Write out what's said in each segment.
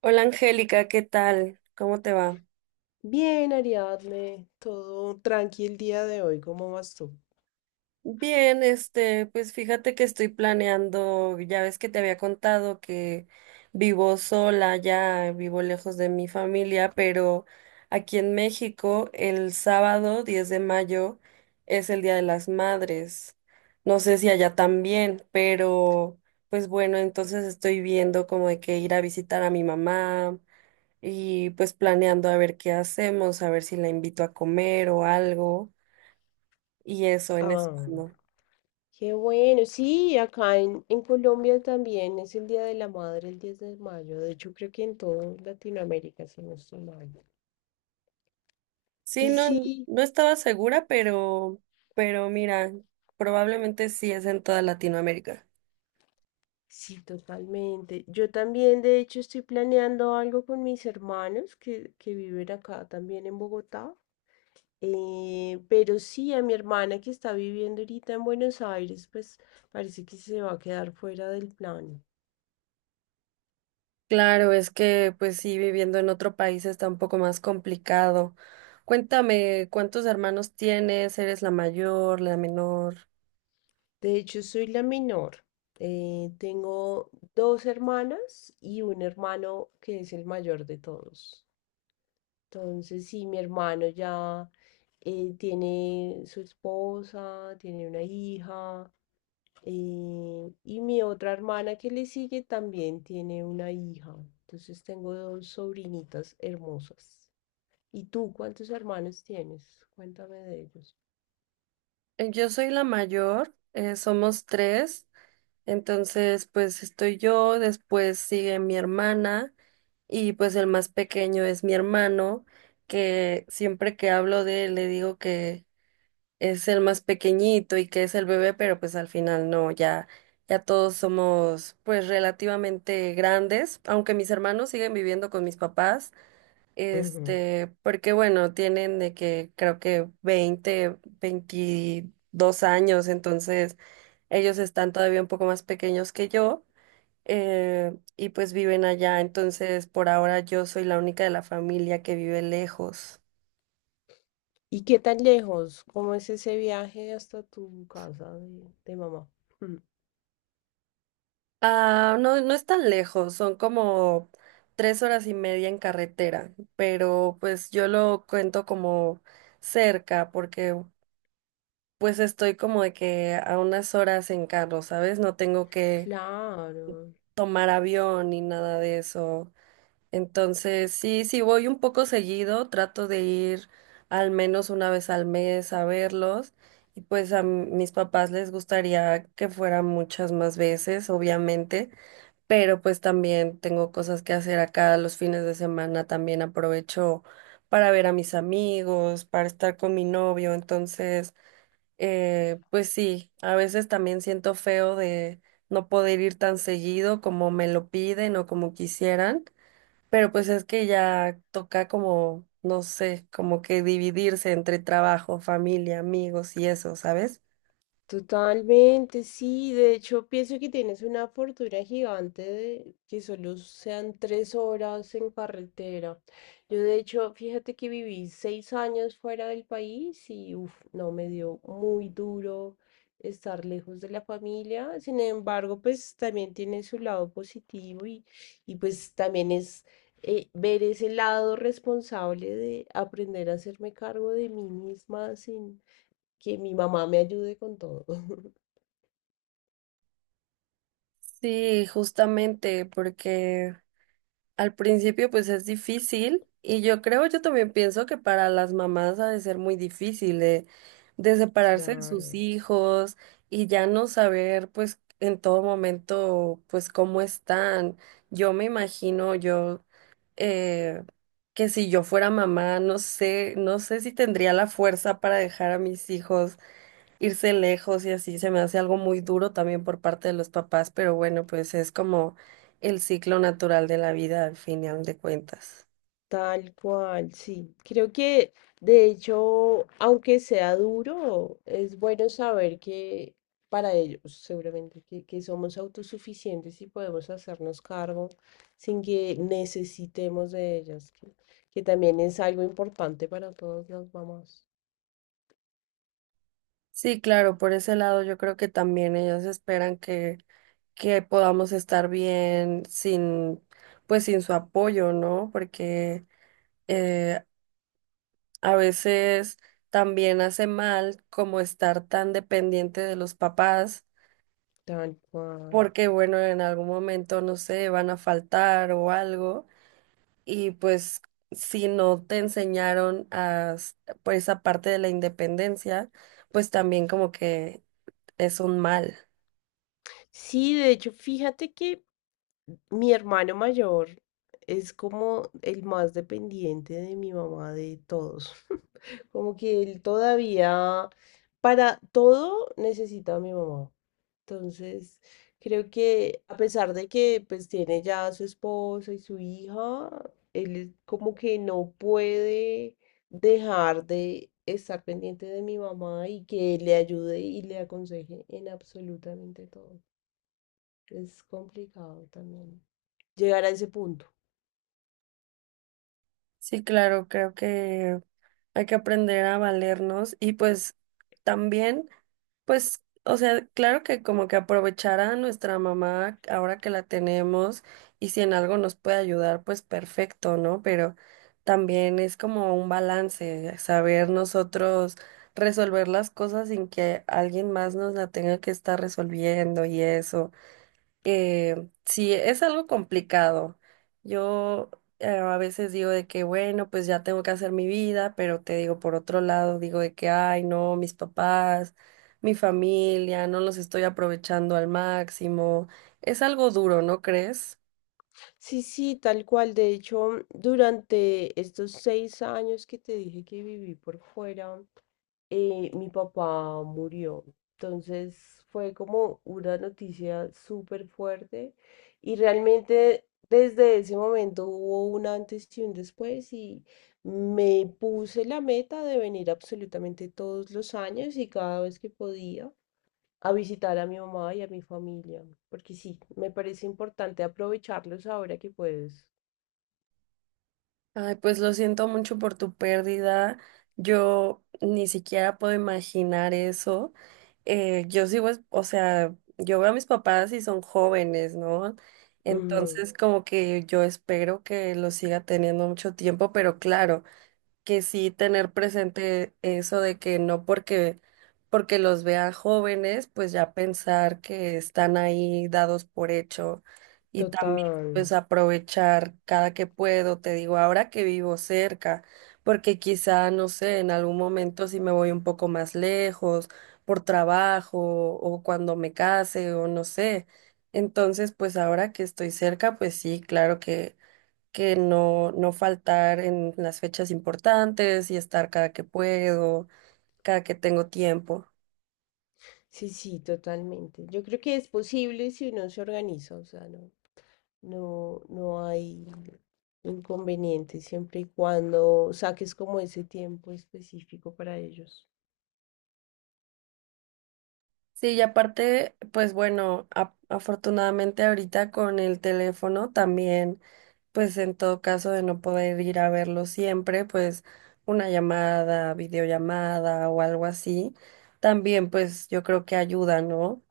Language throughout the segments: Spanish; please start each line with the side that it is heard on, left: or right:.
right: Hola Angélica, ¿qué tal? ¿Cómo te va?
left: Bien, Ariadne, todo tranqui el día de hoy, ¿cómo vas tú?
right: Bien, pues fíjate que estoy planeando, ya ves que te había contado que vivo sola, ya vivo lejos de mi familia, pero aquí en México el sábado 10 de mayo es el Día de las Madres. No sé si allá también, pero pues bueno, entonces estoy viendo como de que ir a visitar a mi mamá y pues planeando a ver qué hacemos, a ver si la invito a comer o algo y eso en eso.
left: Ah, qué bueno, sí, acá en Colombia también es el Día de la Madre, el 10 de mayo. De hecho creo que en toda Latinoamérica, si no estoy mal.
right: Sí,
left: Y
right: no,
left: sí,
right: no estaba segura, pero mira, probablemente sí es en toda Latinoamérica.
left: sí, totalmente. Yo también, de hecho, estoy planeando algo con mis hermanos que viven acá también en Bogotá. Pero sí, a mi hermana que está viviendo ahorita en Buenos Aires, pues parece que se va a quedar fuera del plan.
right: Claro, es que pues sí, viviendo en otro país está un poco más complicado. Cuéntame, ¿cuántos hermanos tienes? ¿Eres la mayor, la menor?
left: De hecho, soy la menor. Tengo dos hermanas y un hermano que es el mayor de todos. Entonces, sí, mi hermano ya tiene su esposa, tiene una hija, y mi otra hermana que le sigue también tiene una hija. Entonces, tengo dos sobrinitas hermosas. ¿Y tú cuántos hermanos tienes? Cuéntame de
right: Yo soy la mayor, somos tres, entonces pues estoy yo, después sigue mi hermana y pues el más pequeño es mi hermano, que siempre que hablo de él le digo que es el más pequeñito y que es el bebé, pero pues al final no, ya, ya todos somos pues relativamente grandes, aunque mis hermanos siguen viviendo con mis papás,
left: ellos.
right: porque bueno, tienen de que creo que 20 22 años, entonces ellos están todavía un poco más pequeños que yo. Y pues viven allá, entonces por ahora yo soy la única de la familia que vive lejos.
left: ¿Y qué tan lejos? ¿Cómo es ese viaje hasta tu casa de mamá? Mm.
right: Ah, no, no es tan lejos, son como tres horas y media en carretera, pero pues yo lo cuento como cerca porque pues estoy como de que a unas horas en carro, ¿sabes? No tengo que
left: Claro.
right: tomar avión ni nada de eso. Entonces, sí, sí voy un poco seguido, trato de ir al menos una vez al mes a verlos y pues a mis papás les gustaría que fuera muchas más veces, obviamente, pero pues también tengo cosas que hacer acá los fines de semana, también aprovecho para ver a mis amigos, para estar con mi novio, entonces, pues sí, a veces también siento feo de no poder ir tan seguido como me lo piden o como quisieran, pero pues es que ya toca como, no sé, como que dividirse entre trabajo, familia, amigos y eso, ¿sabes?
left: Totalmente, sí. De hecho, pienso que tienes una fortuna gigante de que solo sean 3 horas en carretera. Yo, de hecho, fíjate que viví 6 años fuera del país y, uf, no, me dio muy duro estar lejos de la familia. Sin embargo, pues también tiene su lado positivo y pues también es ver ese lado responsable de aprender a hacerme cargo de mí misma que mi mamá me ayude con todo.
right: Sí, justamente, porque al principio pues es difícil y yo creo, yo también pienso que para las mamás ha de ser muy difícil de separarse de sus
left: Claro.
right: hijos y ya no saber pues en todo momento pues cómo están. Yo me imagino yo eh, que si yo fuera mamá, no sé, no sé si tendría la fuerza para dejar a mis hijos irse lejos y así se me hace algo muy duro también por parte de los papás, pero bueno, pues es como el ciclo natural de la vida al final de cuentas.
left: Tal cual, sí. Creo que, de hecho, aunque sea duro, es bueno saber que para ellos, seguramente, que somos autosuficientes y podemos hacernos cargo sin que necesitemos de ellas, que también es algo importante para todas las mamás.
right: Sí, claro, por ese lado yo creo que también ellos esperan que podamos estar bien sin, pues sin su apoyo, ¿no? Porque eh, a veces también hace mal como estar tan dependiente de los papás,
left: Tal cual.
right: porque bueno, en algún momento, no sé, van a faltar o algo. Y pues si no te enseñaron por esa parte de la independencia, pues también como que es un mal.
left: Sí, de hecho, fíjate que mi hermano mayor es como el más dependiente de mi mamá de todos. Como que él todavía, para todo, necesita a mi mamá. Entonces, creo que a pesar de que pues tiene ya a su esposa y su hija, él es como que no puede dejar de estar pendiente de mi mamá y que le ayude y le aconseje en absolutamente todo. Es complicado también llegar a ese punto.
right: Sí, claro, creo que hay que aprender a valernos y pues también, pues, o sea, claro que como que aprovechar a nuestra mamá ahora que la tenemos y si en algo nos puede ayudar, pues perfecto, ¿no? Pero también es como un balance, saber nosotros resolver las cosas sin que alguien más nos la tenga que estar resolviendo y eso. Sí, es algo complicado. Yo A veces digo de que, bueno, pues ya tengo que hacer mi vida, pero te digo, por otro lado, digo de que, ay, no, mis papás, mi familia, no los estoy aprovechando al máximo. Es algo duro, ¿no crees?
left: Sí, sí, tal cual. De hecho, durante estos 6 años que te dije que viví por fuera, mi papá murió. Entonces fue como una noticia súper fuerte y realmente desde ese momento hubo un antes y un después y me puse la meta de venir absolutamente todos los años y cada vez que podía a visitar a mi mamá y a mi familia, porque sí, me parece importante aprovecharlos ahora que puedes.
right: Ay, pues lo siento mucho por tu pérdida. Yo ni siquiera puedo imaginar eso. Yo sigo, o sea, yo veo a mis papás y son jóvenes, ¿no?
left: Ujú.
right: Entonces, como que yo espero que los siga teniendo mucho tiempo, pero claro que sí tener presente eso de que no porque los vean jóvenes, pues ya pensar que están ahí dados por hecho, y también
left: Total.
right: pues aprovechar cada que puedo, te digo, ahora que vivo cerca, porque quizá, no sé, en algún momento si me voy un poco más lejos por trabajo o cuando me case o no sé. Entonces, pues ahora que estoy cerca, pues sí, claro que no, no faltar en las fechas importantes y estar cada que puedo, cada que tengo tiempo.
left: Sí, sí, totalmente. Yo creo que es posible si uno se organiza, o sea, no, no, no hay inconveniente siempre y cuando saques como ese tiempo específico para ellos.
right: Sí, y aparte, pues bueno, afortunadamente ahorita con el teléfono también, pues en todo caso de no poder ir a verlo siempre, pues una llamada, videollamada o algo así, también pues yo creo que ayuda, ¿no?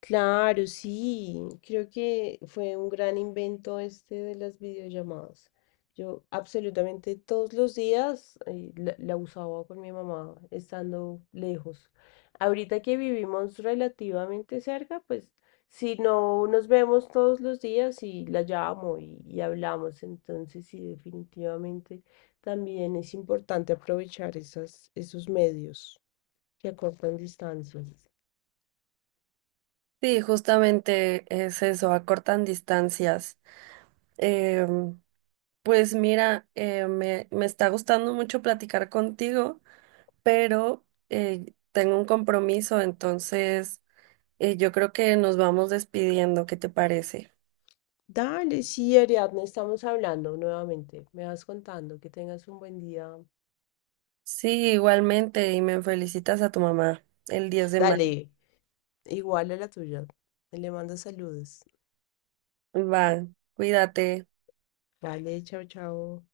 left: Claro, sí, creo que fue un gran invento este de las videollamadas. Yo absolutamente todos los días la usaba con mi mamá estando lejos. Ahorita que vivimos relativamente cerca, pues si no nos vemos todos los días y la llamo y hablamos, entonces sí, definitivamente también es importante aprovechar esos medios que acortan distancias.
right: Sí, justamente es eso, acortan distancias. em, Pues mira, me, me está gustando mucho platicar contigo, pero tengo un compromiso, entonces yo creo que nos vamos despidiendo. ¿Qué te parece?
left: Dale, sí, Ariadne, estamos hablando nuevamente. Me vas contando que tengas un buen día.
right: Sí, igualmente, y me felicitas a tu mamá el 10 de mayo.
left: Dale, igual a la tuya. Le mando saludos.
right: Va, cuídate.
left: Vale, chao, chao.